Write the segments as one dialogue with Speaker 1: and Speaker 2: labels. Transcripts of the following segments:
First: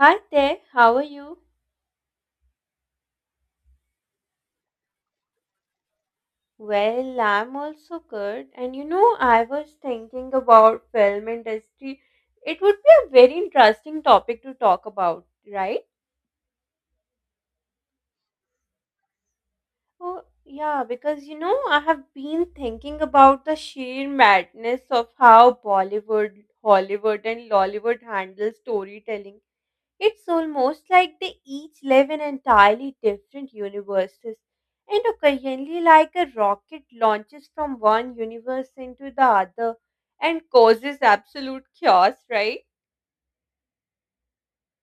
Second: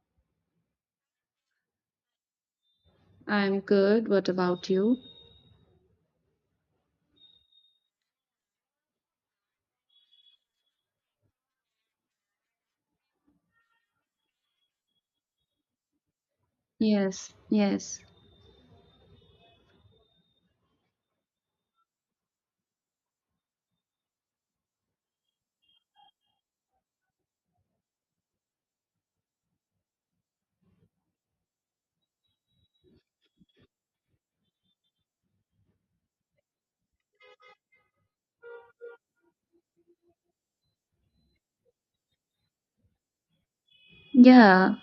Speaker 1: Hi there, how are you?
Speaker 2: I'm good. What about you?
Speaker 1: Well, I'm also good. And you know, I was thinking about film industry. It would be a very interesting topic to talk about, right?
Speaker 2: Yes, yes.
Speaker 1: Oh, yeah, because you know, I have been thinking about the sheer madness of how Bollywood, Hollywood, and Lollywood handle storytelling. It's almost like they each live in entirely different universes, and occasionally, like a rocket launches from one universe into the other and causes absolute chaos, right?
Speaker 2: Yeah,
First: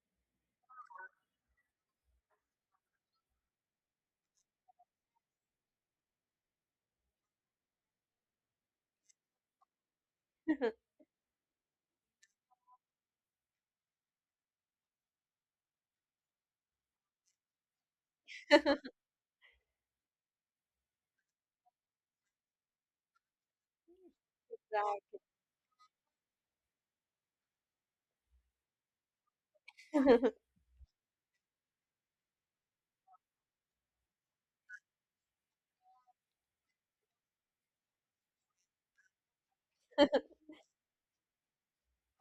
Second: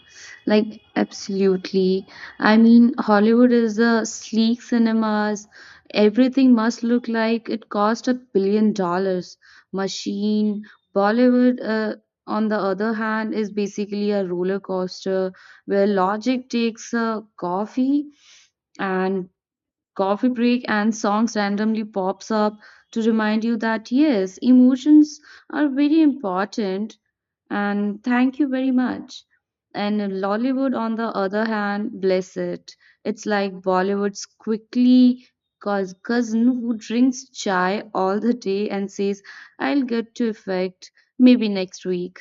Speaker 2: like absolutely. I mean, Hollywood is the sleek cinemas. Everything must look like it cost $1 billion. Machine. Bollywood, on the other hand, is basically a roller coaster where logic takes a and coffee break and songs randomly pops up to remind you that yes,
Speaker 1: Right.
Speaker 2: emotions are very important, and thank you very much. And Lollywood, on the other hand, bless it, it's like Bollywood's quickly cousin who drinks chai all the day and says, I'll get to effect maybe next week.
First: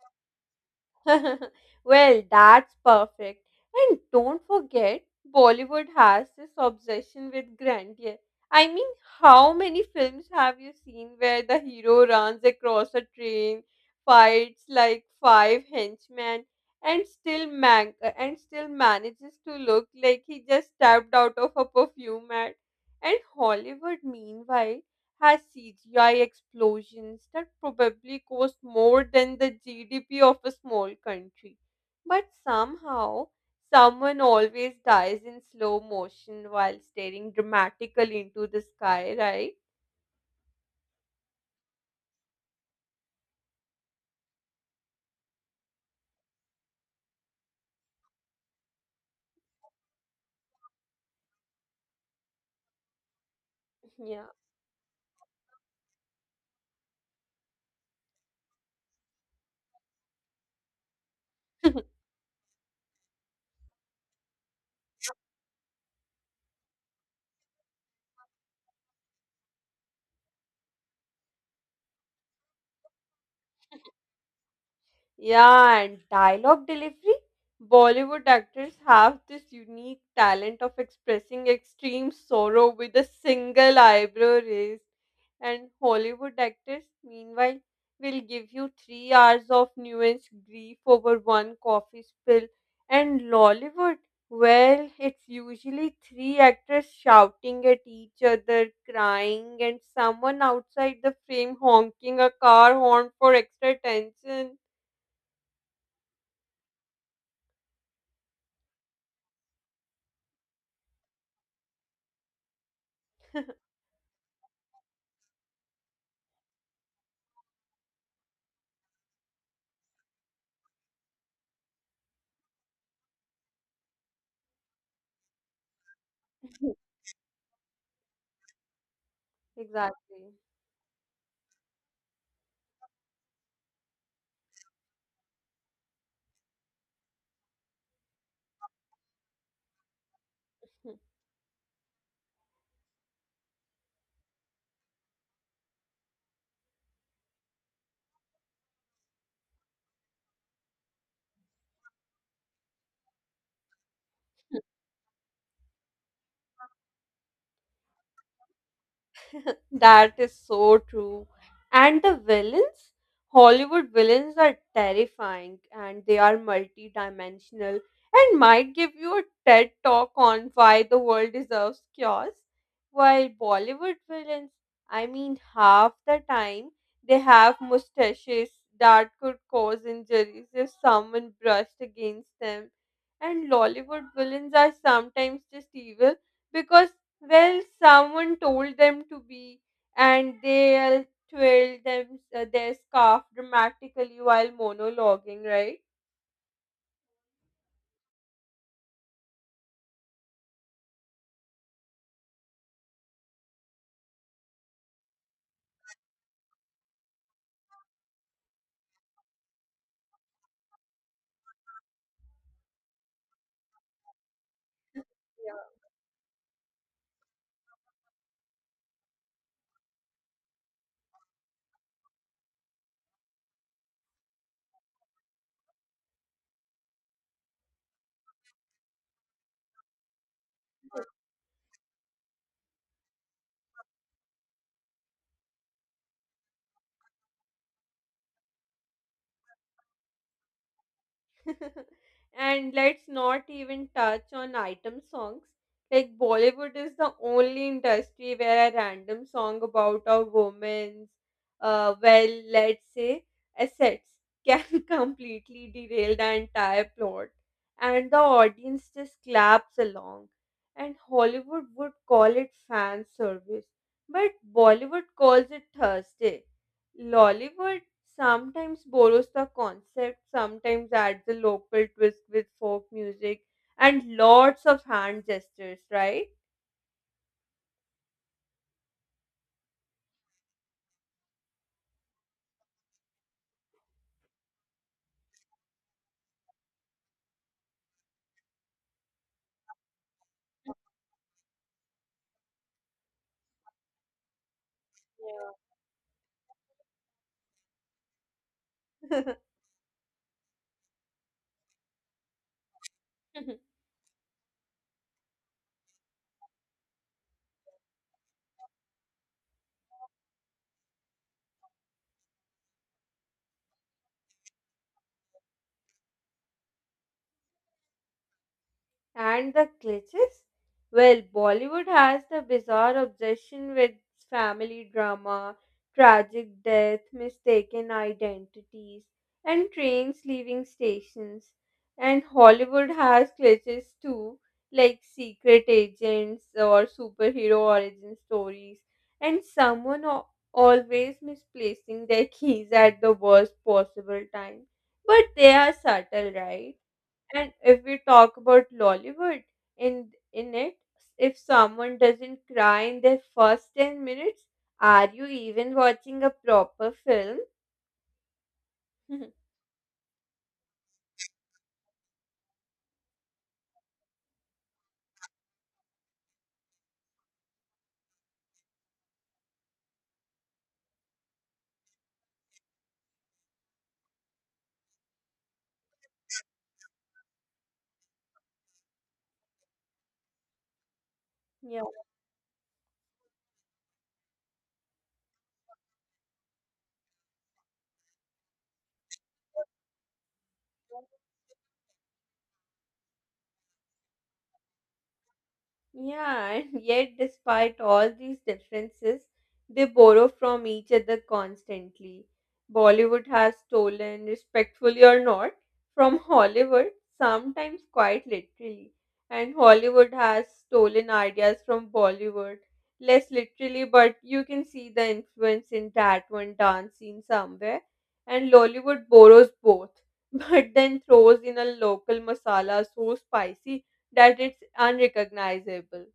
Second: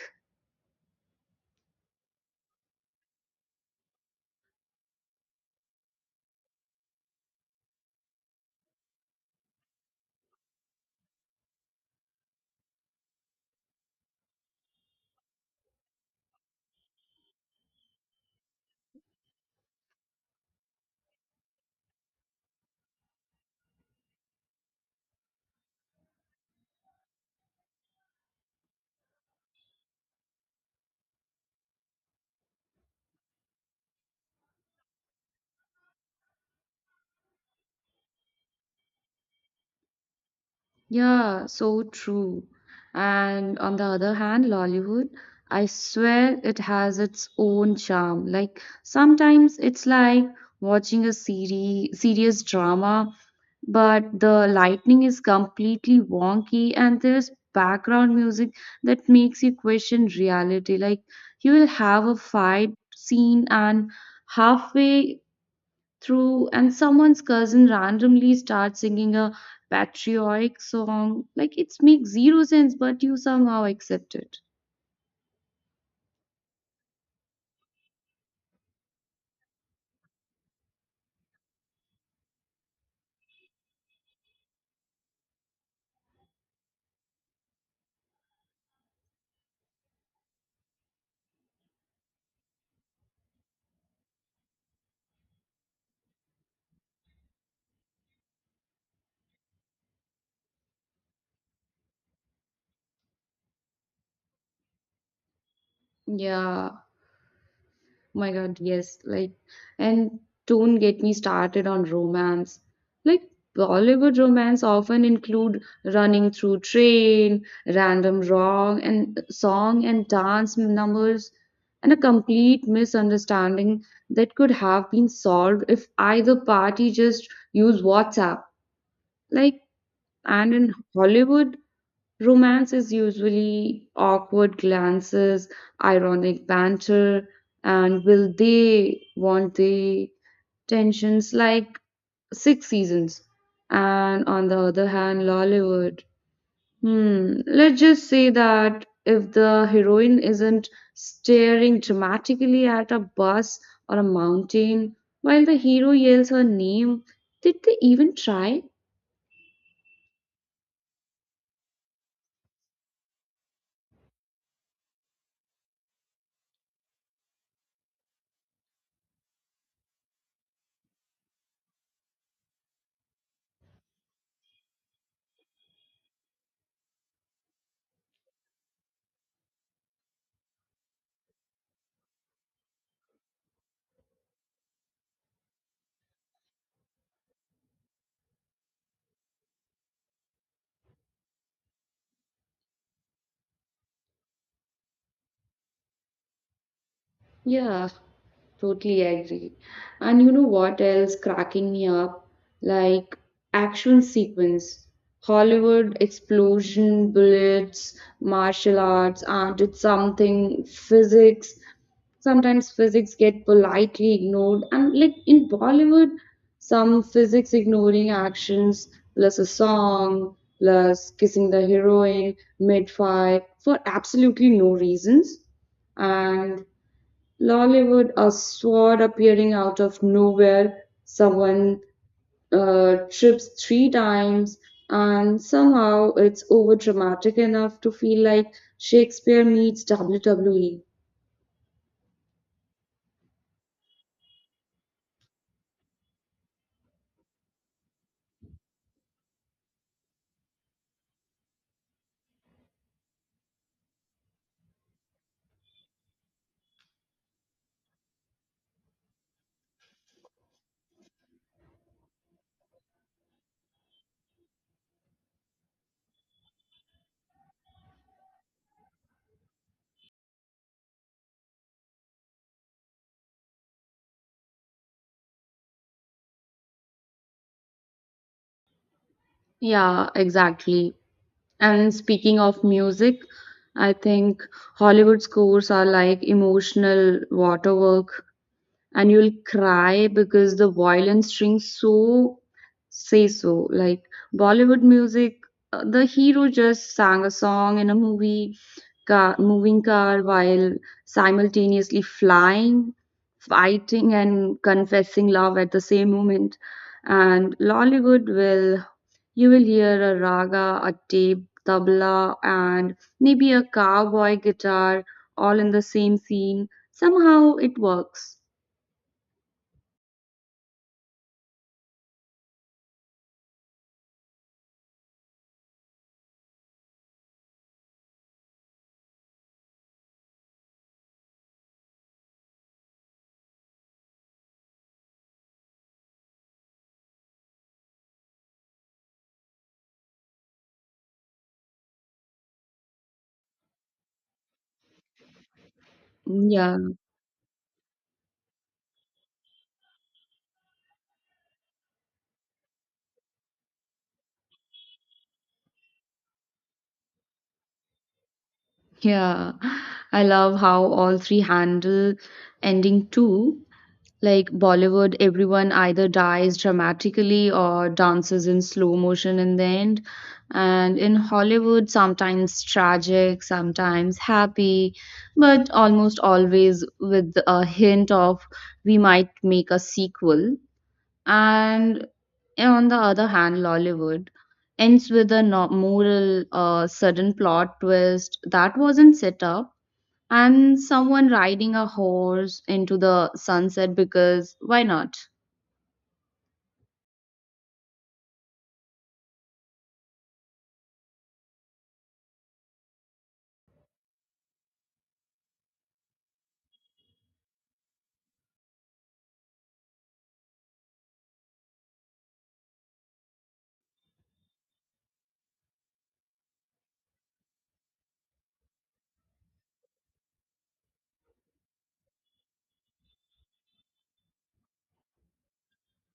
Speaker 1: Well, that's perfect. And don't forget, Bollywood has this obsession with grandeur. I mean, how many films have you seen where the hero runs across a train, fights like five henchmen, and still man- and still manages to look like he just stepped out of a perfume ad? And Hollywood, meanwhile, has CGI explosions that probably cost more than the GDP of a small country. But somehow, someone always dies in slow motion while staring dramatically into the sky, right?
Speaker 2: Yeah, so true. And on the other hand, Lollywood, I swear it has its own charm. Like sometimes it's like watching a serious drama, but
Speaker 1: Yeah.
Speaker 2: the lighting is completely wonky and there's background music that makes you question reality. Like, you will have a fight scene and halfway through and someone's cousin randomly starts singing a patriotic song. Like, it makes zero sense but you somehow accept it.
Speaker 1: Yeah, and dialogue delivery. Bollywood actors have this unique talent of expressing extreme sorrow with a single eyebrow raise. And Hollywood actors, meanwhile, will give you 3 hours of nuanced grief over one coffee spill. And Lollywood, well, it's usually three actors shouting at each other, crying, and someone outside the frame honking a car horn for extra attention.
Speaker 2: Yeah, my god, yes. Like, and don't get me started on romance. Like, Bollywood romance often include running through train random wrong and song and dance numbers and a complete misunderstanding that could have been solved if either party just use WhatsApp. Like,
Speaker 1: Exactly.
Speaker 2: and in Hollywood, romance is usually awkward glances, ironic banter, and will they, want they tensions like six seasons. And on the other hand, Lollywood. Hmm, let's just say that if the heroine isn't staring dramatically at a bus or a mountain while the hero yells her name, did they even try?
Speaker 1: That is so true. And the villains? Hollywood villains are terrifying, and they are multi-dimensional and might give you a TED talk on why the world deserves chaos. While Bollywood villains, I mean, half the time they have mustaches that could cause injuries if someone brushed against them. And Lollywood villains are sometimes just evil because, well, someone told them to be, and they twirled their scarf dramatically while monologuing, right?
Speaker 2: Yeah, totally agree. And you know what else cracking me up? Like, action sequence, Hollywood explosion, bullets, martial arts, and it's something physics. Sometimes physics get politely ignored, and like in Bollywood, some physics ignoring actions plus a song plus kissing the heroine mid-fight for absolutely no reasons. And Lollywood, a sword appearing out of nowhere. Someone trips three times, and somehow it's over dramatic enough to feel like Shakespeare meets WWE.
Speaker 1: And let's not even touch on item songs. Like, Bollywood is the only industry where a random song about a woman's, well, let's say, assets can completely derail the entire plot, and the audience just claps along. And Hollywood would call it fan service, but Bollywood calls it Thursday. Lollywood sometimes borrows the concept, sometimes adds a local twist with folk music and lots of hand gestures, right?
Speaker 2: Yeah, exactly. And speaking of music, I think Hollywood scores are like emotional waterwork, and you'll cry because the violin strings so say so. Like, Bollywood music, the hero just sang a song in a movie
Speaker 1: Yeah.
Speaker 2: car, moving car while simultaneously flying, fighting, and confessing love at the same moment. And Lollywood, will, you will hear a raga, tabla, and maybe a cowboy guitar all in the same scene. Somehow it works.
Speaker 1: And the cliches? Well, Bollywood has the bizarre obsession with family drama, tragic death, mistaken identities, and trains leaving stations. And Hollywood has cliches too, like secret agents or superhero origin stories, and someone always misplacing their keys at the worst possible time. But they are subtle, right?
Speaker 2: Yeah.
Speaker 1: And if we talk about Lollywood, in it, if someone doesn't cry in their first 10 minutes, are you even watching a proper film?
Speaker 2: Yeah, I love how all three handle ending too. Like, Bollywood, everyone either dies dramatically or dances in slow motion in the end. And in Hollywood, sometimes tragic, sometimes happy, but almost always with a hint of, we might make a sequel.
Speaker 1: Yeah.
Speaker 2: And yeah, on the other hand, Lollywood ends with a moral, sudden plot twist that wasn't set up, and someone riding a horse into the sunset because why not?
Speaker 1: Yeah, and yet, despite all these differences, they borrow from each other constantly. Bollywood has stolen, respectfully or not, from Hollywood, sometimes quite literally. And Hollywood has stolen ideas from Bollywood, less literally, but you can see the influence in that one dance scene somewhere. And Lollywood borrows both, but then throws in a local masala so spicy that it's unrecognizable.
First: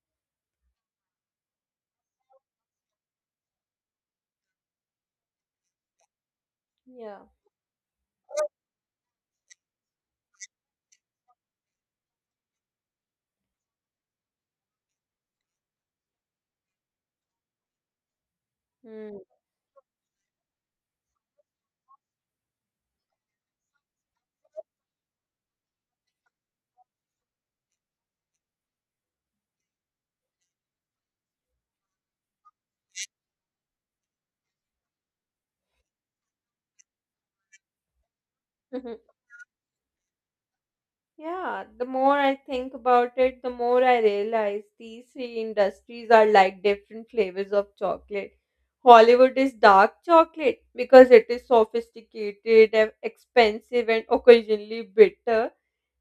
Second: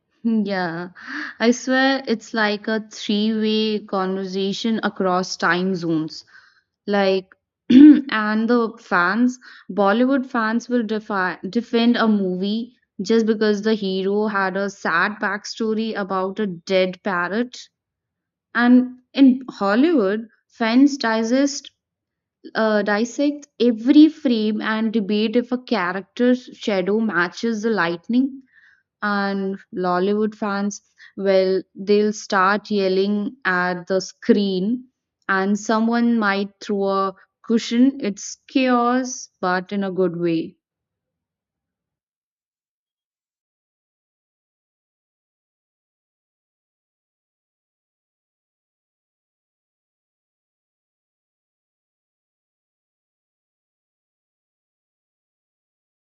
Speaker 2: Yeah, I swear it's like a three-way conversation across time zones.
Speaker 1: Yeah.
Speaker 2: Like, and the fans, Bollywood fans will defi defend a movie just because the hero had a sad backstory about a dead parrot. And
Speaker 1: Hmm.
Speaker 2: in Hollywood, fans dissect every frame and debate if a character's shadow matches the lightning. And Lollywood fans, well, they'll start yelling at the screen, and someone might throw a cushion. It's chaos, but in a good way.
Speaker 1: Yeah, the more I think about it, the more I realize these three industries are like different flavors of chocolate. Hollywood is dark chocolate because it is sophisticated, expensive, and occasionally bitter.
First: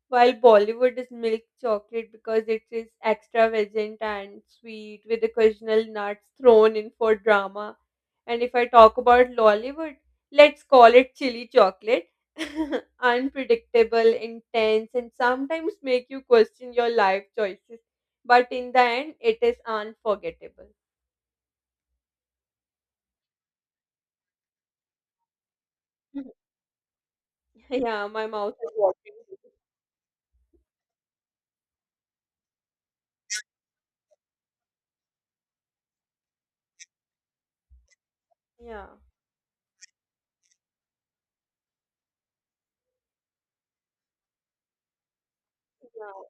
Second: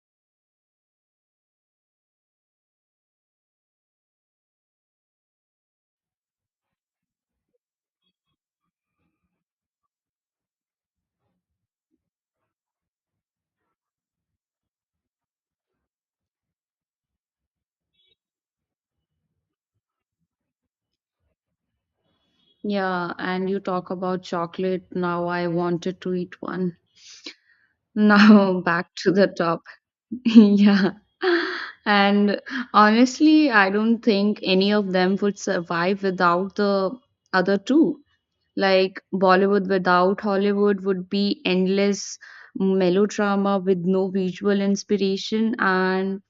Speaker 1: While Bollywood is milk chocolate because it is extravagant and sweet with occasional nuts thrown in for drama. And if I talk about Lollywood, let's call it chili chocolate. Unpredictable, intense, and sometimes make you question your life choices. But in the end, it is unforgettable.
Speaker 2: Yeah, and you talk about chocolate. Now I wanted to eat one.
Speaker 1: Yeah, my mouth
Speaker 2: Now
Speaker 1: is
Speaker 2: back to
Speaker 1: watering.
Speaker 2: the top. Yeah. And honestly, I don't think any of them would survive without the other two.
Speaker 1: Yeah.
Speaker 2: Like, Bollywood without Hollywood would be endless melodrama with no visual inspiration. And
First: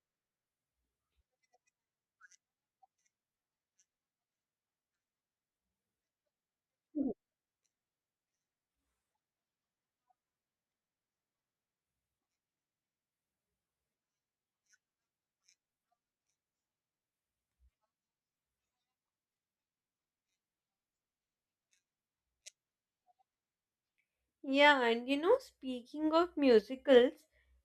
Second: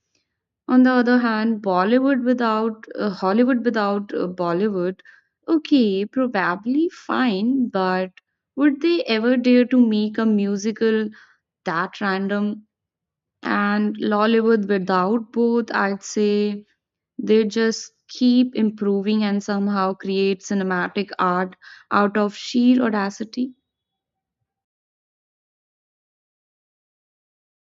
Speaker 2: on the other hand, Bollywood without Hollywood without Bollywood, okay, probably fine, but would they ever dare to make a musical that random? And Lollywood without both, I'd say they just keep improving and somehow create cinematic art out of sheer audacity.
Speaker 1: Yeah, and you know, speaking of musicals,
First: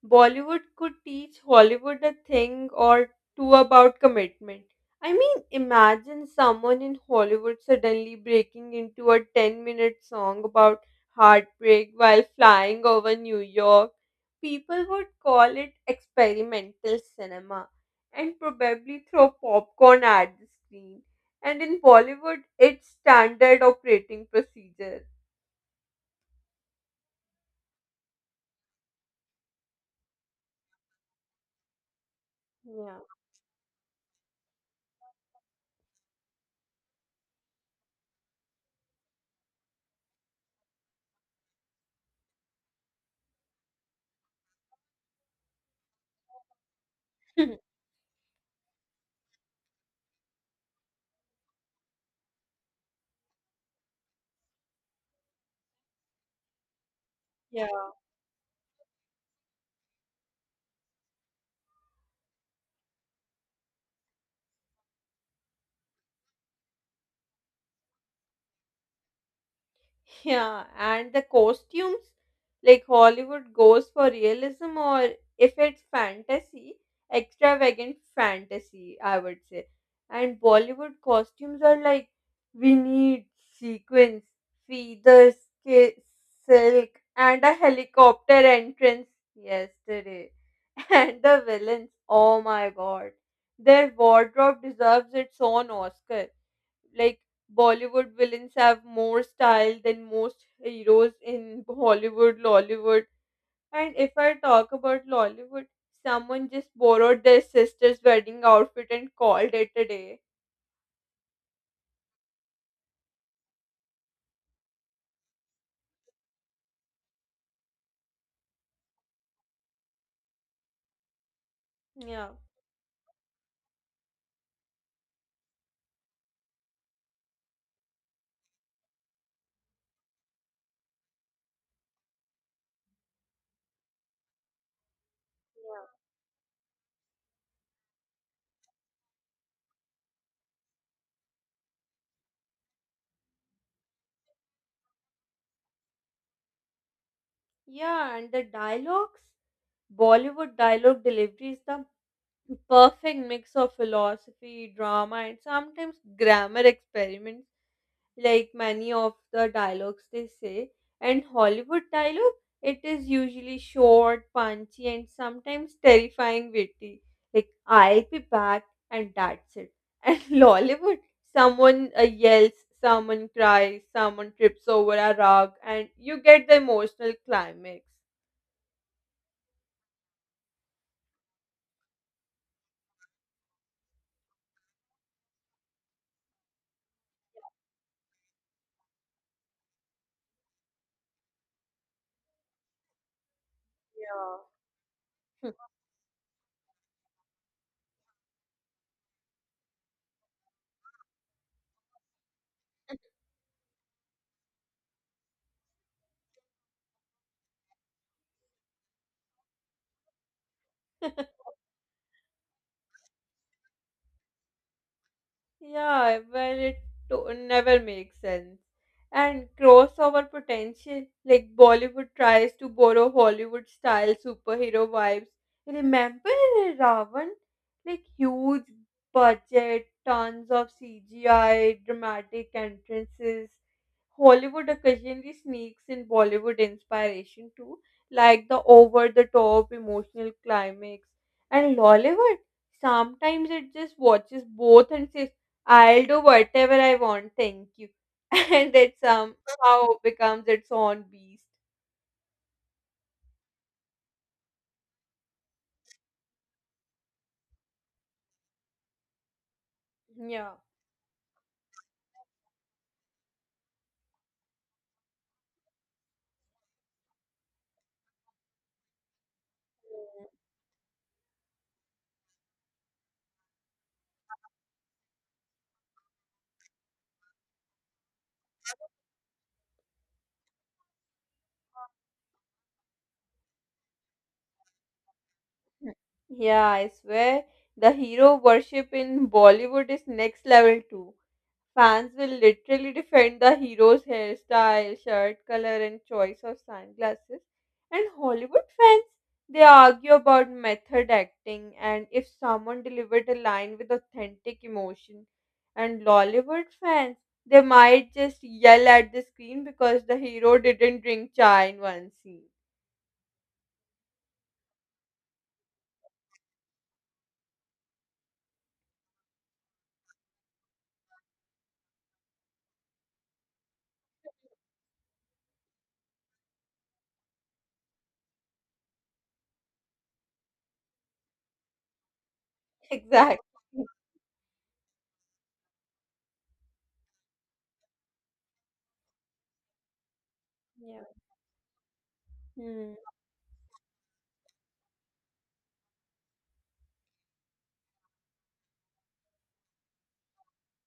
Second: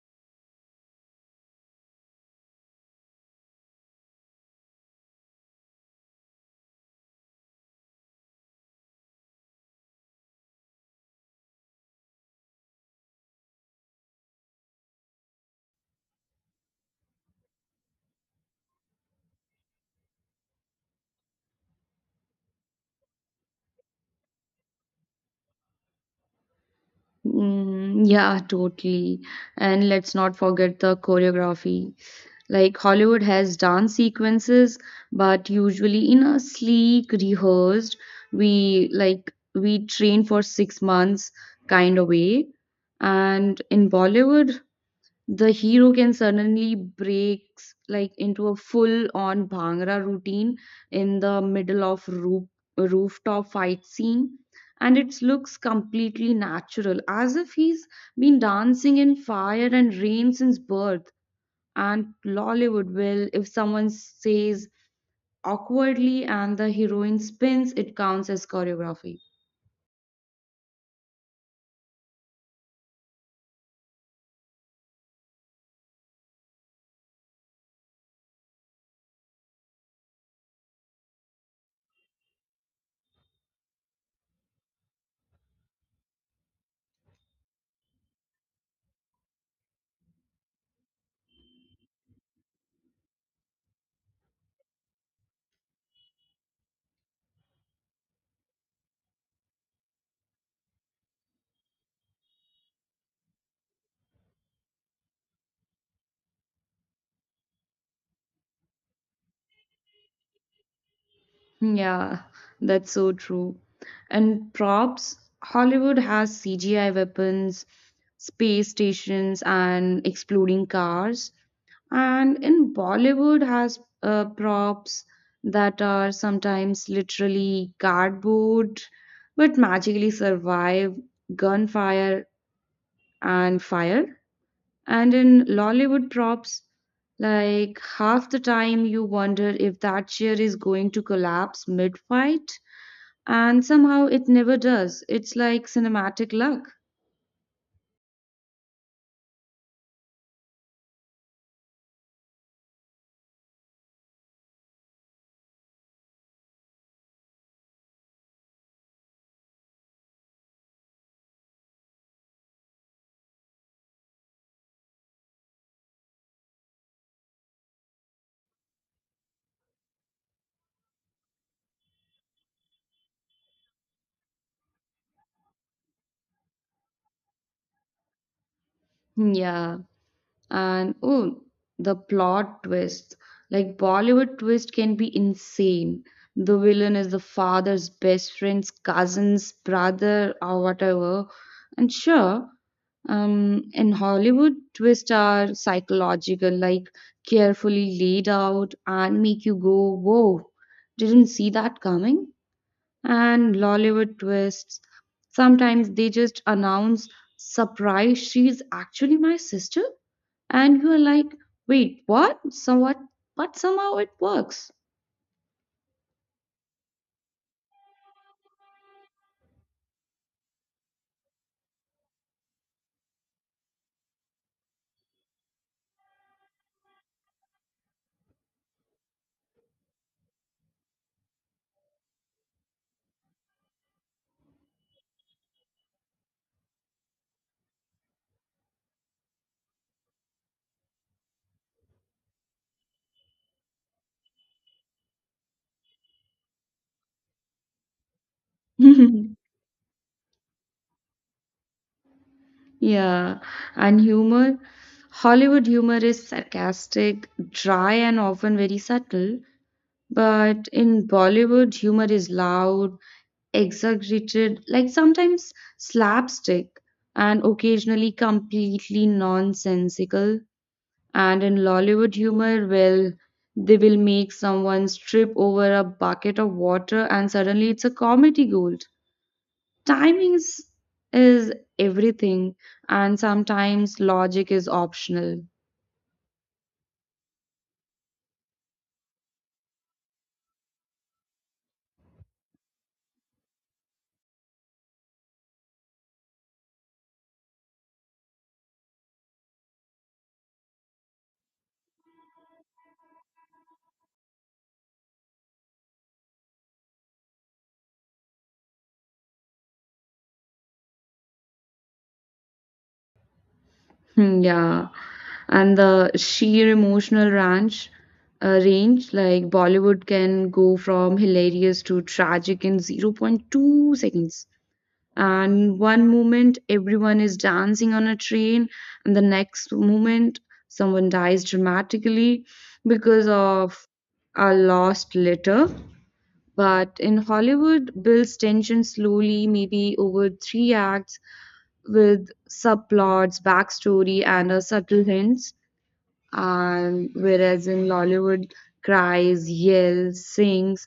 Speaker 1: Bollywood could teach Hollywood a thing or two about commitment. I mean, imagine someone in Hollywood suddenly breaking into a 10-minute song about heartbreak while flying over New York. People would call it experimental cinema and probably throw popcorn at the screen. And in Bollywood, it's standard operating procedure.
Speaker 2: Mm, yeah, totally. And let's not forget the choreography. Like,
Speaker 1: Yeah.
Speaker 2: Hollywood has dance sequences, but usually in a sleek, rehearsed, we like we train for 6 months kind of way. And in Bollywood, the hero can suddenly breaks like into a full on bhangra routine in the middle of rooftop fight scene, and it looks completely natural as if
Speaker 1: Yeah.
Speaker 2: he's been dancing in fire and rain since birth. And Lollywood, will, if someone says awkwardly and the heroine spins, it counts as choreography.
Speaker 1: Yeah, and the costumes, like Hollywood goes for realism, or if it's fantasy, extravagant fantasy, I would say. And Bollywood costumes are like, we need sequins, feathers, ki- silk, and a helicopter entrance yesterday. And the villains, oh my god, their wardrobe deserves its own Oscar. Like, Bollywood villains have more style than most heroes in Hollywood, Lollywood. And if I talk about Lollywood, someone just borrowed their sister's wedding outfit and called it a day.
Speaker 2: Yeah, that's so true. And props, Hollywood has CGI weapons, space stations, and exploding cars.
Speaker 1: Yeah.
Speaker 2: And in Bollywood has props that are sometimes literally cardboard, but magically survive gunfire and fire. And in Lollywood props, like, half the time you wonder if that chair is going to collapse mid-fight, and somehow it never does. It's like cinematic luck.
Speaker 1: Yeah, and the dialogues, Bollywood dialogue delivery is the perfect mix of philosophy, drama, and sometimes grammar experiments, like many of the dialogues they say. And Hollywood dialogue, it is usually short, punchy, and sometimes terrifying witty. Like, I'll be back, and that's it. And Lollywood, someone yells, someone cries, someone trips over a rug, and you get the emotional climax.
Speaker 2: Yeah. And oh, the plot twist. Like, Bollywood twist can be insane. The villain is the father's best friend's cousin's brother or whatever. And sure, in Hollywood, twists
Speaker 1: Yeah.
Speaker 2: are psychological, like carefully laid out and make you go, whoa, didn't see that coming. And Lollywood twists. Sometimes they just announce, surprise, she's actually my sister. And you're like, wait, what? So what? But somehow it works.
Speaker 1: Yeah, well, it never makes sense. And crossover potential, like Bollywood tries to borrow Hollywood style superhero vibes. Remember Ravan? Like huge budget, tons of CGI, dramatic entrances. Hollywood occasionally sneaks in Bollywood inspiration too, like the over the top emotional climax. And Lollywood, sometimes it just watches both and says, I'll do whatever I want, thank you. And it somehow becomes its own beast.
Speaker 2: yeah. And humor. Hollywood humor is sarcastic, dry, and often very subtle.
Speaker 1: Yeah.
Speaker 2: But in Bollywood, humor is loud, exaggerated, like sometimes slapstick, and occasionally completely nonsensical. And in Lollywood humor, well, they will make someone strip over a bucket of water and suddenly it's a comedy gold. Timings is everything, and sometimes logic is optional.
Speaker 1: Mm. Yeah, I swear the hero worship in Bollywood is next level too. Fans will literally defend the hero's hairstyle, shirt color, and choice of sunglasses. And Hollywood fans, they argue about method acting and if someone delivered a line with authentic emotion. And Lollywood fans, they might just yell at the screen because the hero didn't drink chai in one scene.
Speaker 2: Hmm, yeah. And the sheer emotional range, like, Bollywood can go from hilarious to tragic in zero point 0.2 seconds. And one moment everyone is dancing on a train and the next moment someone dies dramatically because
Speaker 1: Exactly.
Speaker 2: of a lost letter. But in Hollywood builds tension slowly, maybe over three
Speaker 1: Yeah.
Speaker 2: acts with
Speaker 1: Hmm.
Speaker 2: subplots, backstory, and a subtle hints. And whereas in Lollywood, cries, yells, sings,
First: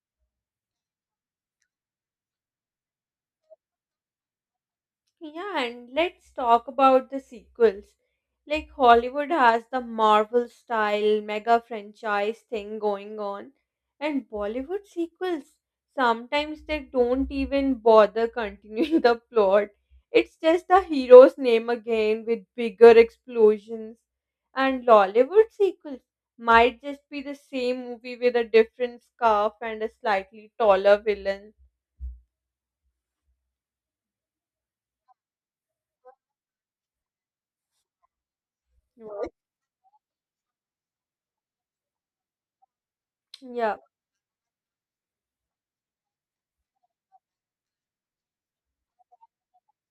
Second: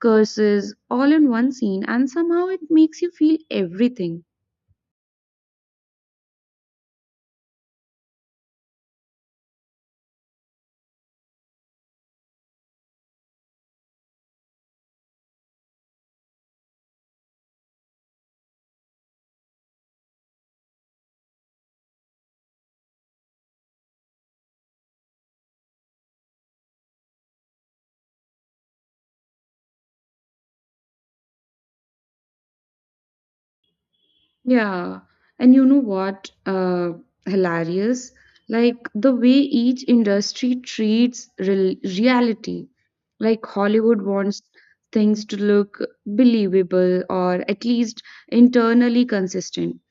Speaker 2: curses all in one scene, and somehow it makes you feel everything.
Speaker 1: Yeah, and let's talk about the sequels. Like Hollywood has the Marvel style mega franchise thing going on, and Bollywood sequels, sometimes they don't even bother continuing the plot. It's just the hero's name again with bigger explosions. And Lollywood sequels might just be the same movie with a different scarf and a slightly taller villain.
Speaker 2: Yeah, and you know what? Hilarious. Like, the way
Speaker 1: Right.
Speaker 2: each industry treats reality. Like,
Speaker 1: Yeah.
Speaker 2: Hollywood wants things to look believable or at least internally consistent.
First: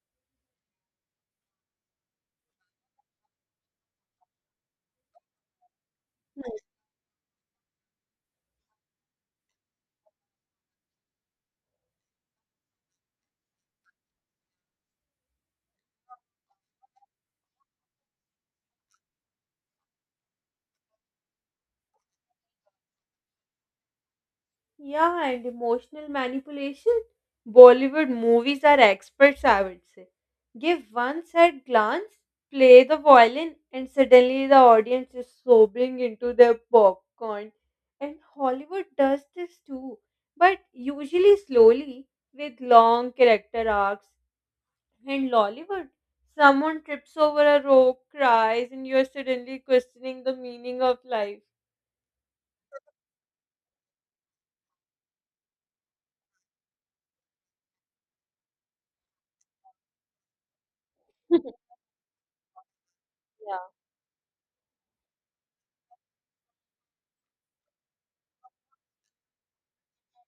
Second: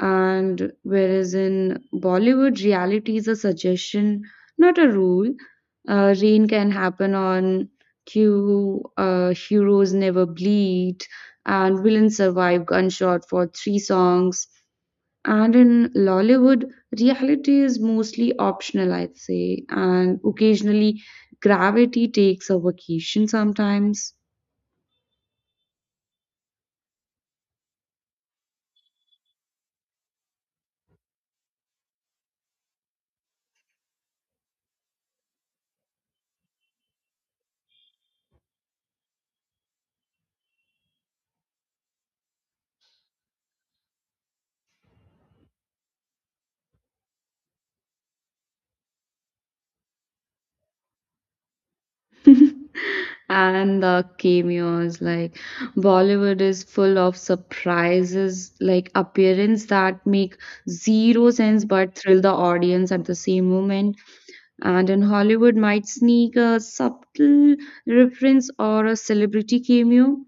Speaker 2: And whereas in Bollywood, reality is a suggestion, not a rule. Rain can happen on cue, heroes never bleed, and villains survive gunshot for three songs. And in Lollywood, reality is mostly optional, I'd say, and occasionally gravity takes a vacation sometimes.
Speaker 1: Yeah, and emotional manipulation. Bollywood movies are experts, I would say. Give one side glance, play the violin, and suddenly the audience is sobbing into their popcorn. And Hollywood does this too, but usually slowly, with long character arcs. And Lollywood, someone trips over a rope, cries, and you're suddenly questioning the meaning of life.
Speaker 2: and the cameos, like, Bollywood is full of surprises, like appearance that make zero sense but thrill the audience at the same
Speaker 1: Yeah.
Speaker 2: moment. And in Hollywood might sneak a subtle reference or a celebrity cameo.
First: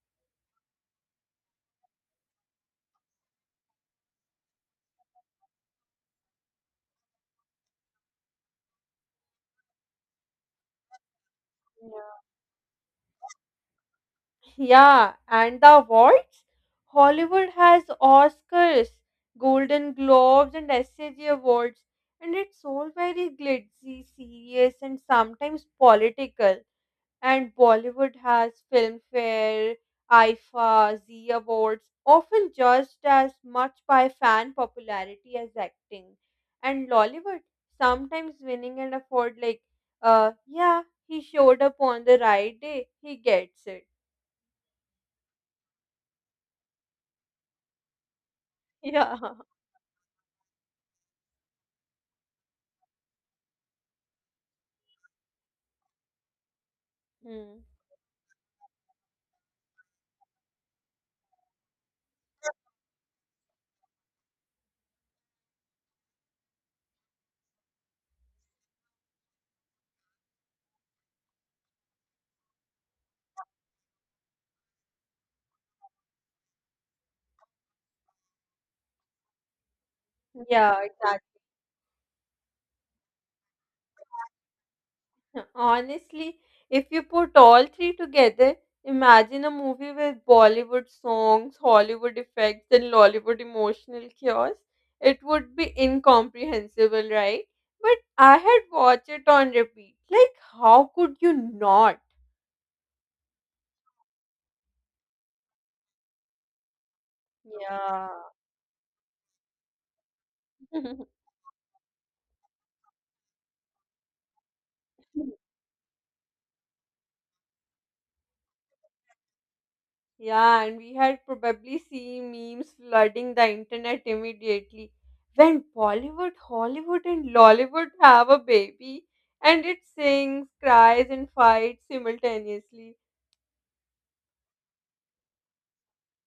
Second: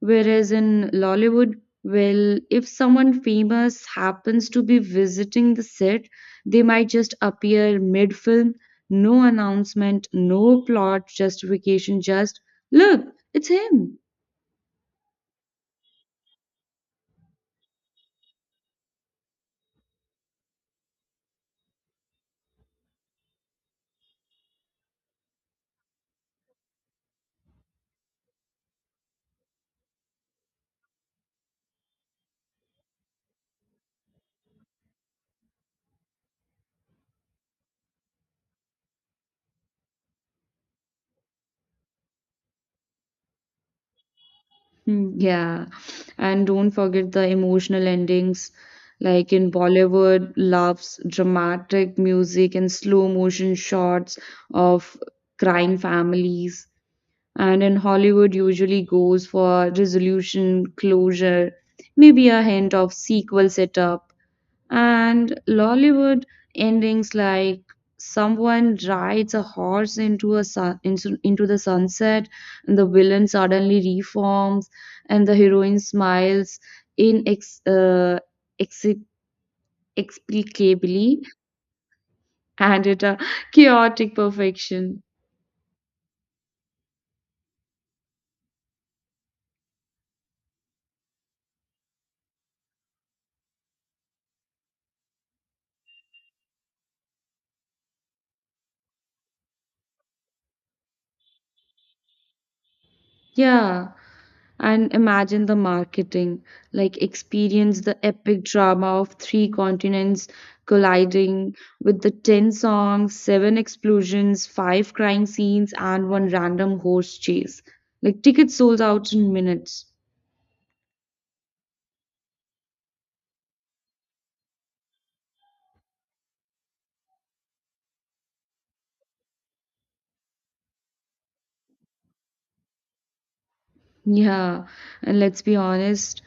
Speaker 2: Whereas in Lollywood, well, if someone famous happens to be visiting the set, they might just appear mid film, no announcement, no plot justification, just, look, it's him.
Speaker 1: Yeah, and the awards? Hollywood has Oscars, Golden Globes, and SAG Awards, and it's all very glitzy, serious, and sometimes political. And Bollywood has Filmfare, IFA, Z Awards, often judged as much by fan popularity as acting. And Lollywood, sometimes winning an award like, yeah, he showed up on the right day, he gets it.
Speaker 2: Hmm, yeah, and don't forget the emotional endings. Like,
Speaker 1: Yeah.
Speaker 2: in Bollywood, loves dramatic music and slow motion shots of crying families. And
Speaker 1: Mm.
Speaker 2: in Hollywood, usually goes for resolution, closure, maybe a hint of sequel setup. And Lollywood endings like, someone rides a horse into the sunset, and the villain suddenly reforms, and the heroine smiles in ex,
Speaker 1: Yeah,
Speaker 2: explicably
Speaker 1: exactly.
Speaker 2: and at a chaotic perfection.
Speaker 1: Honestly, if you put all three together, imagine a movie with Bollywood songs, Hollywood effects, and Lollywood emotional chaos. It would be incomprehensible, right? But I had watched it on repeat. Like, how could you not?
Speaker 2: Yeah. And imagine the marketing, like, experience the
Speaker 1: Yeah.
Speaker 2: epic drama of three continents colliding with the 10 songs, seven explosions, five crying scenes, and one random horse chase. Like, tickets sold out in minutes.
Speaker 1: Yeah, and we had probably seen memes flooding the internet immediately. When Bollywood, Hollywood, and Lollywood have a baby, and it sings, cries, and fights simultaneously.
Speaker 2: Yeah, and let's be honest,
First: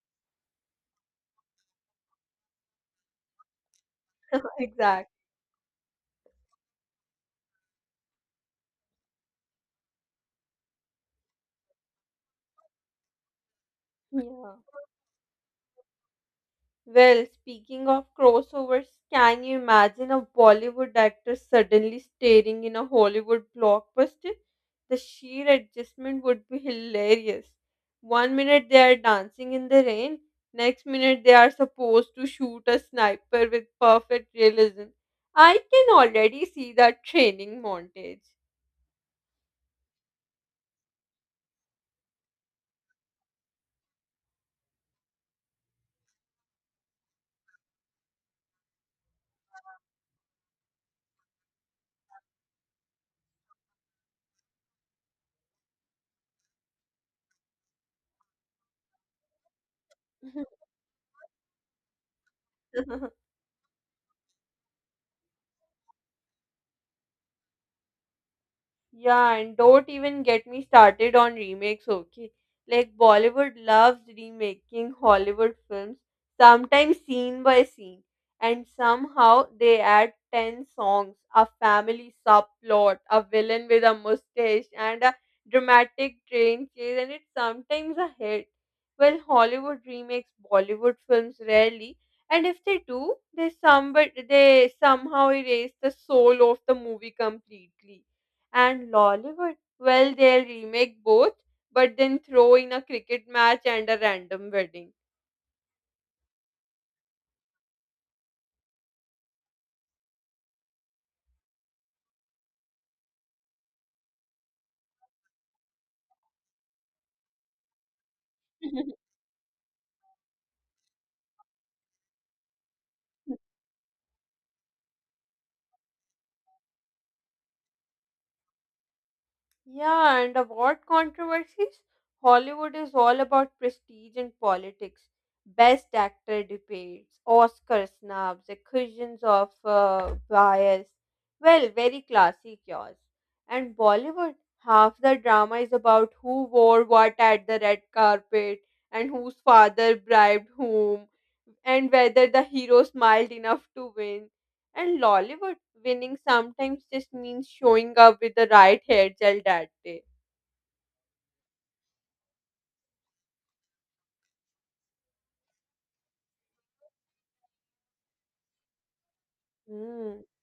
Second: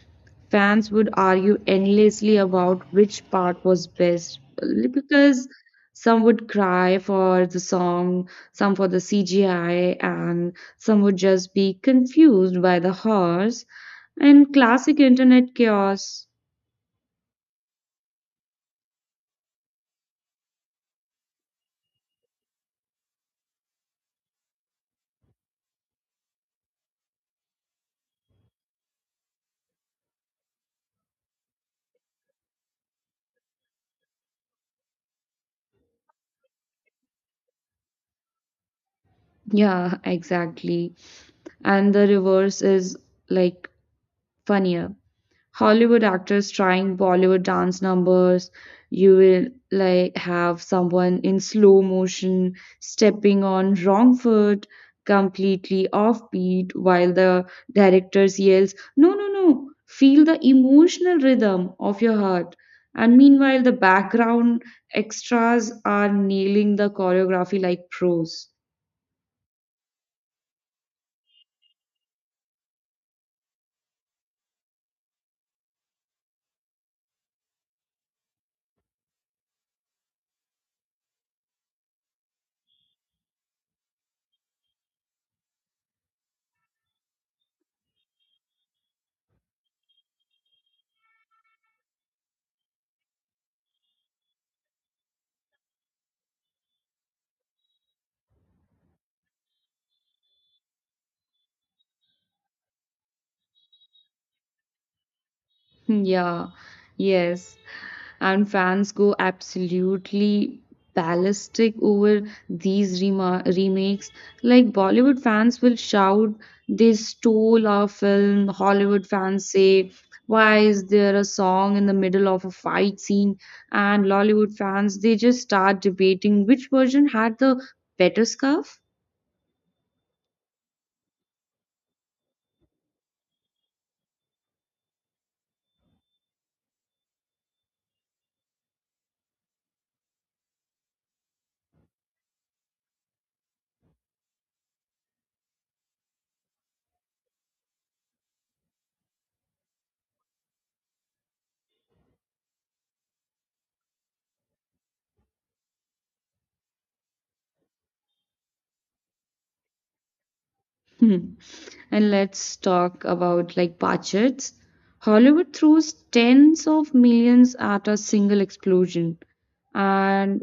Speaker 2: fans would argue endlessly about which part was best only
Speaker 1: Exactly.
Speaker 2: because some would cry for the song, some for the CGI, and some would just be confused by the horse, and
Speaker 1: Yeah.
Speaker 2: classic internet chaos.
Speaker 1: Well, speaking of crossovers, can you imagine a Bollywood actor suddenly starring in a Hollywood blockbuster? The sheer adjustment would be hilarious. One minute they are dancing in the rain, next minute they are supposed to shoot a sniper with perfect realism. I can already see that training montage.
Speaker 2: Yeah, exactly. And the reverse is like funnier. Hollywood actors trying Bollywood dance numbers. You will like have someone in slow motion stepping on wrong foot, completely offbeat, while the director's yells, no, no, no, feel the emotional rhythm of your heart. And meanwhile, the background extras are nailing the choreography like pros.
Speaker 1: Yeah, and don't even get me started on remakes, okay? Like Bollywood loves remaking Hollywood films, sometimes scene by scene, and somehow they add 10 songs, a family subplot, a villain with a mustache, and a dramatic train chase, and it's sometimes a hit. Well, Hollywood remakes Bollywood films rarely, and if they do, they somebody they somehow erase the soul of the movie completely. And Lollywood? Well, they'll remake both, but then throw in a cricket match and a random wedding.
Speaker 2: Yeah, yes. And fans go absolutely ballistic over these remakes. Like, Bollywood fans will shout, they stole our film. Hollywood fans say, why is there a song in the middle of a fight scene? And Lollywood fans, they just start debating which version had the better scarf.
Speaker 1: Yeah, and award controversies. Hollywood is all about prestige and politics. Best actor debates, Oscar snubs, accusations of bias. Well, very classy chaos. And Bollywood, half the drama is about who wore what at the red carpet and whose father bribed whom and whether the hero smiled enough to win. And Lollywood winning sometimes just means showing up with the right hair gel that day.
Speaker 2: Hmm. And let's talk about like budgets. Hollywood throws tens of millions at a single explosion,
Speaker 1: Hmm.
Speaker 2: and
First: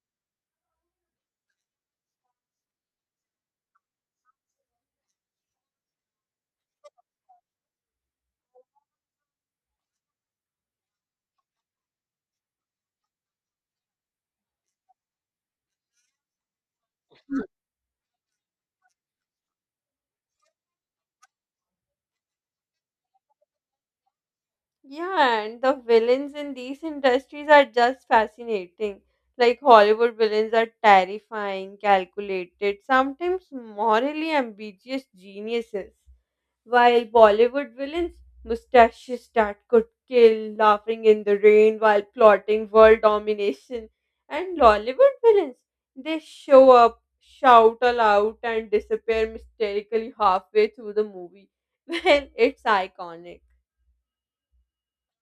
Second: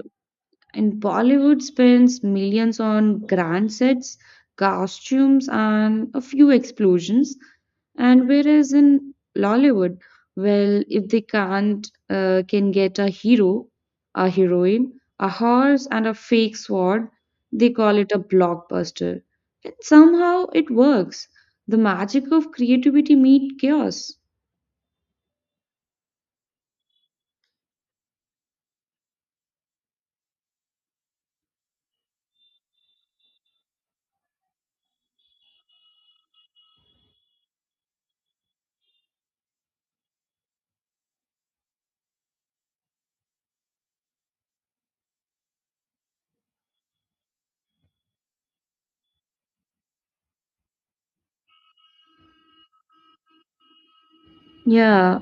Speaker 2: Bollywood spends millions on grand sets, costumes, and a few explosions. And whereas in Lollywood, well, if they can't, can get a hero, a heroine, a horse, and a fake sword, they call it a blockbuster. And somehow it works. The magic of creativity meets chaos.
Speaker 1: Yeah, and the villains in these industries are just fascinating. Like Hollywood villains are terrifying, calculated, sometimes morally ambiguous geniuses. While Bollywood villains, mustaches that could kill, laughing in the rain while plotting world domination. And Lollywood villains, they show up, shout aloud, and disappear mysteriously halfway through the movie. Well, it's iconic.
Speaker 2: Yeah,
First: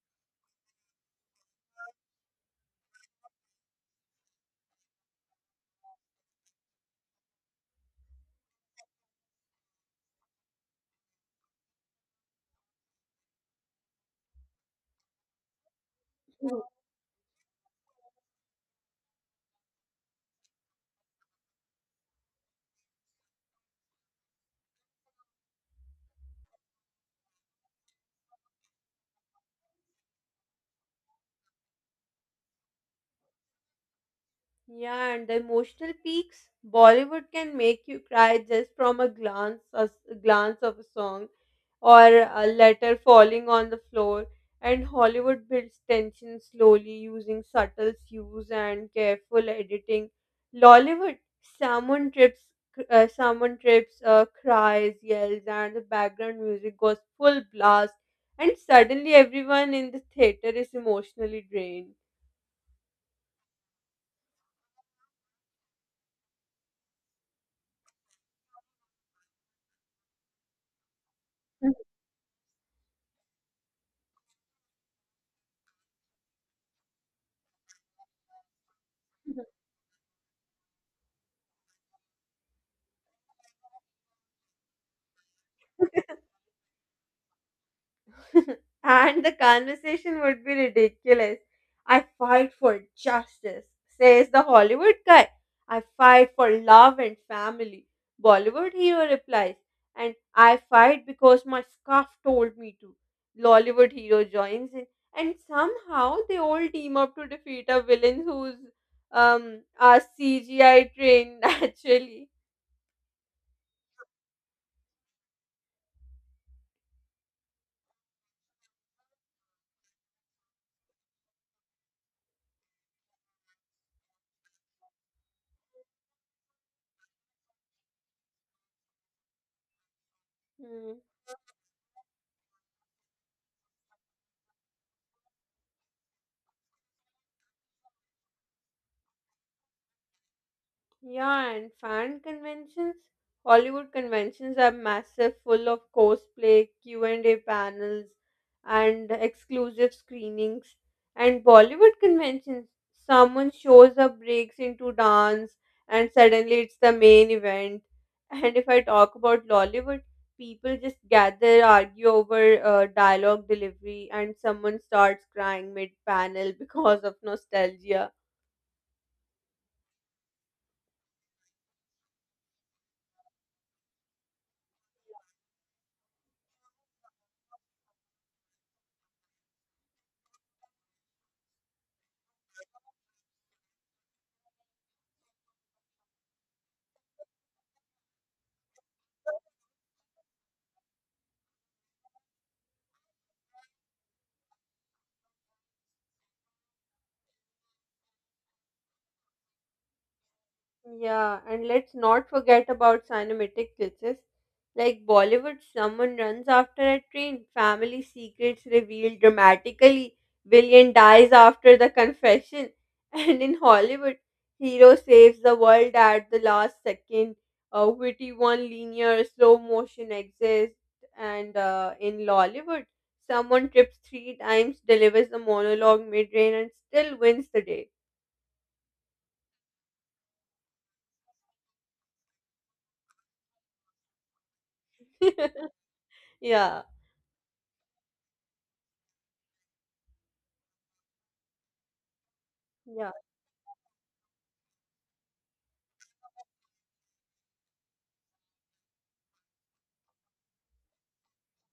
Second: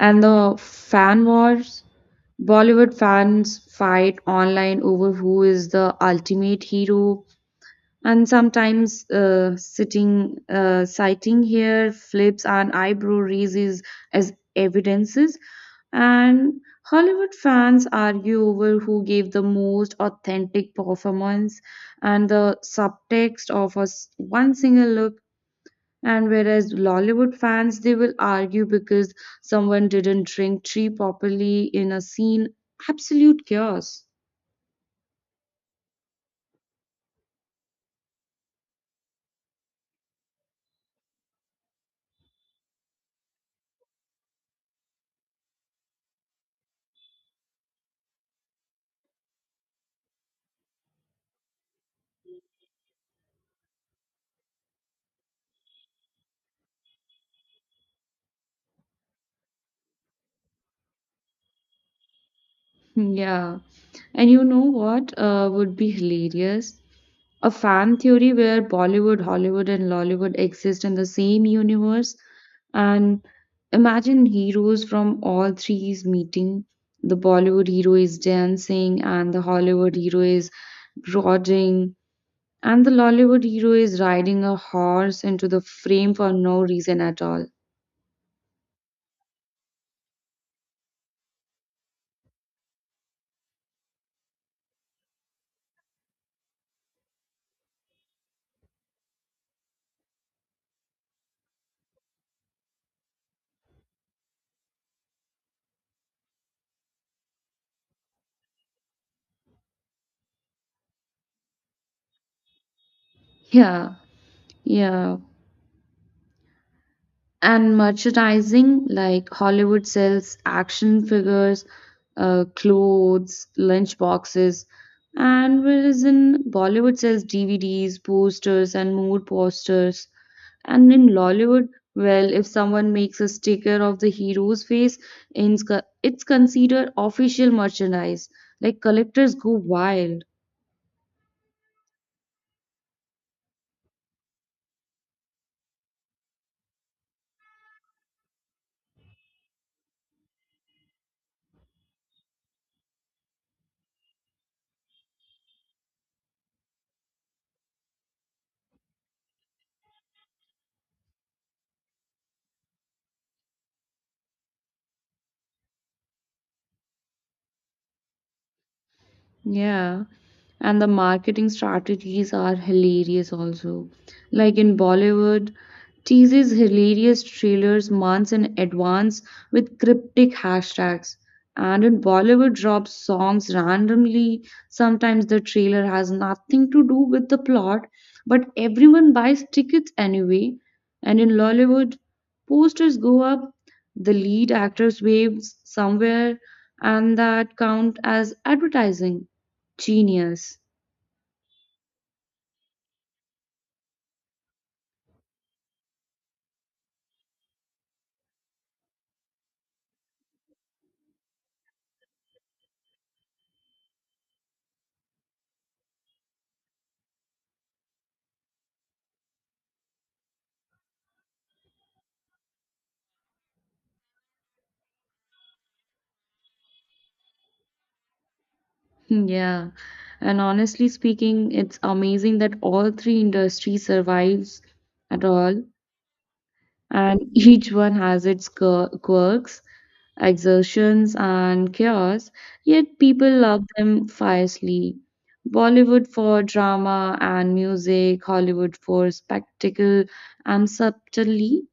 Speaker 2: and the fan wars, Bollywood fans fight online over who is the ultimate hero, and sometimes citing here flips and eyebrow raises as evidences, and Hollywood fans argue over who gave the most authentic performance, and the subtext of one single look. And whereas Lollywood fans, they will argue because someone didn't drink tea properly in a scene. Absolute chaos.
Speaker 1: Yeah, and the emotional peaks. Bollywood can make you cry just from a glance of a song, or a letter falling on the floor. And Hollywood builds tension slowly using subtle cues and careful editing. Lollywood, someone trips, cries, yells, and the background music goes full blast, and suddenly everyone in the theater is emotionally drained.
Speaker 2: Yeah. And you know what would be hilarious? A fan theory where Bollywood, Hollywood, and Lollywood exist in the same universe. And imagine heroes from all three is meeting. The Bollywood hero is dancing, and the Hollywood hero is brooding. And the Lollywood hero is riding a horse into the frame for no reason at all.
Speaker 1: And the conversation would be ridiculous. I fight for justice, says the Hollywood guy. I fight for love and family, Bollywood hero replies. And I fight because my scarf told me to. Lollywood hero joins in, and somehow they all team up to defeat a villain who's a CGI trained naturally.
Speaker 2: Yeah, yeah. And merchandising, like, Hollywood sells action figures, clothes, lunch boxes, and whereas in Bollywood sells DVDs, posters, and mood posters. And in Lollywood, well, if someone makes a sticker of the hero's face, it's considered official merchandise. Like, collectors go wild.
Speaker 1: Yeah, and fan conventions, Hollywood conventions are massive, full of cosplay, Q&A panels, and exclusive screenings. And Bollywood conventions, someone shows up, breaks into dance, and suddenly it's the main event. And if I talk about Lollywood, people just gather, argue over dialogue delivery, and someone starts crying mid panel because of nostalgia.
Speaker 2: Yeah, and the marketing strategies are hilarious also. Like, in Bollywood, teases hilarious trailers months in advance with cryptic hashtags. And in Bollywood, drops songs randomly. Sometimes the trailer has nothing to do with the plot, but everyone buys tickets anyway. And in Lollywood, posters go up, the lead actors waves somewhere, and that count as advertising. Genius.
Speaker 1: Yeah, and let's not forget about cinematic glitches. Like Bollywood, someone runs after a train, family secrets revealed dramatically, villain dies after the confession. And in Hollywood, hero saves the world at the last second. Witty one-liner, slow motion exists. And in Lollywood, someone trips three times, delivers a monologue mid-rain, and still wins the day.
Speaker 2: Yeah. And honestly speaking, it's amazing that all three industries survives at all,
Speaker 1: Yeah,
Speaker 2: and each one has its quirks, exertions, and chaos, yet
Speaker 1: yeah.
Speaker 2: people love them fiercely. Bollywood for drama and music, Hollywood for spectacle and subtlety,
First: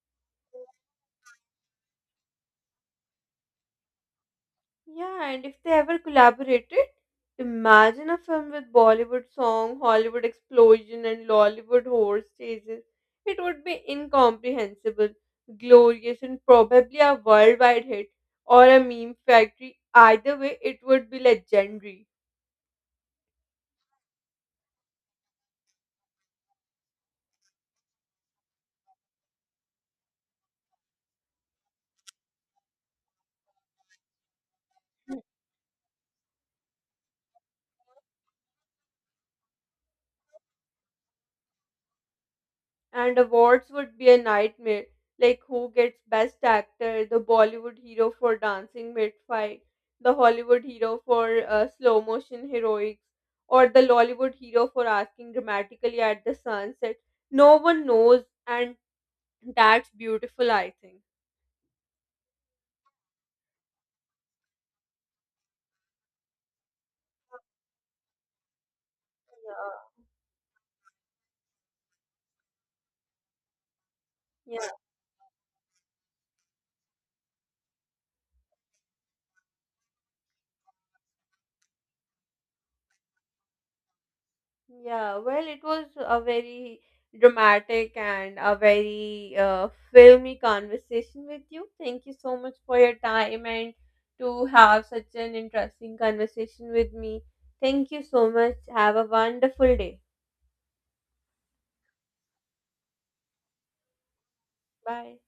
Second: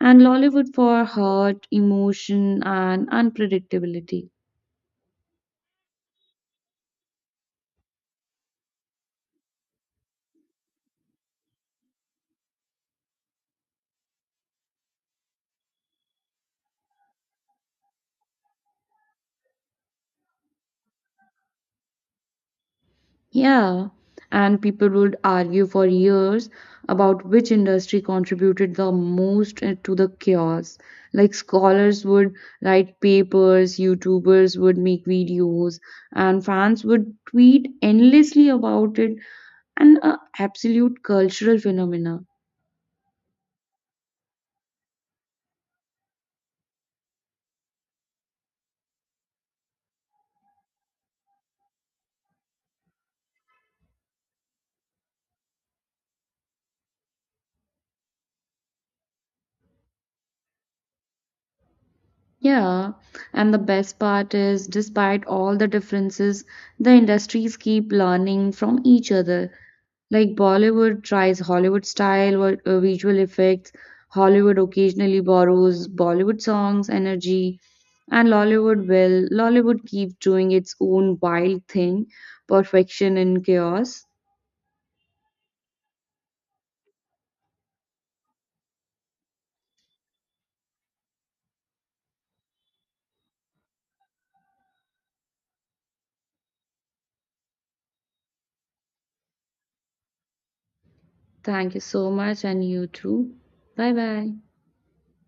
Speaker 2: and Lollywood for heart, emotion, and unpredictability.
Speaker 1: Yeah, and if they ever collaborated, imagine a film with Bollywood song, Hollywood explosion, and Lollywood horse chases. It would be incomprehensible, glorious, and probably a worldwide hit or a meme factory. Either way, it would be legendary.
Speaker 2: Yeah, and people would argue for years about which industry contributed the most to the chaos. Like, scholars would write papers, YouTubers would make videos, and fans would tweet endlessly about it, and a absolute cultural phenomena.
Speaker 1: And awards would be a nightmare. Like who gets best actor, the Bollywood hero for dancing mid fight, the Hollywood hero for slow motion heroics, or the Lollywood hero for asking dramatically at the sunset. No one knows, and that's beautiful, I think.
Speaker 2: Yeah, and the best part is, despite all the differences, the industries keep learning from each other. Like, Bollywood tries Hollywood style or visual effects, Hollywood
Speaker 1: Yeah.
Speaker 2: occasionally borrows Bollywood songs, energy, and Lollywood will. Lollywood keeps doing its own wild thing, perfection in chaos.
Speaker 1: Yeah, well, it was a very dramatic and a very filmy conversation with you. Thank you so much for your time and to have such an interesting conversation with me. Thank you so much. Have a wonderful day.
Speaker 2: Thank you so much, and you too. Bye bye.
Speaker 1: Bye.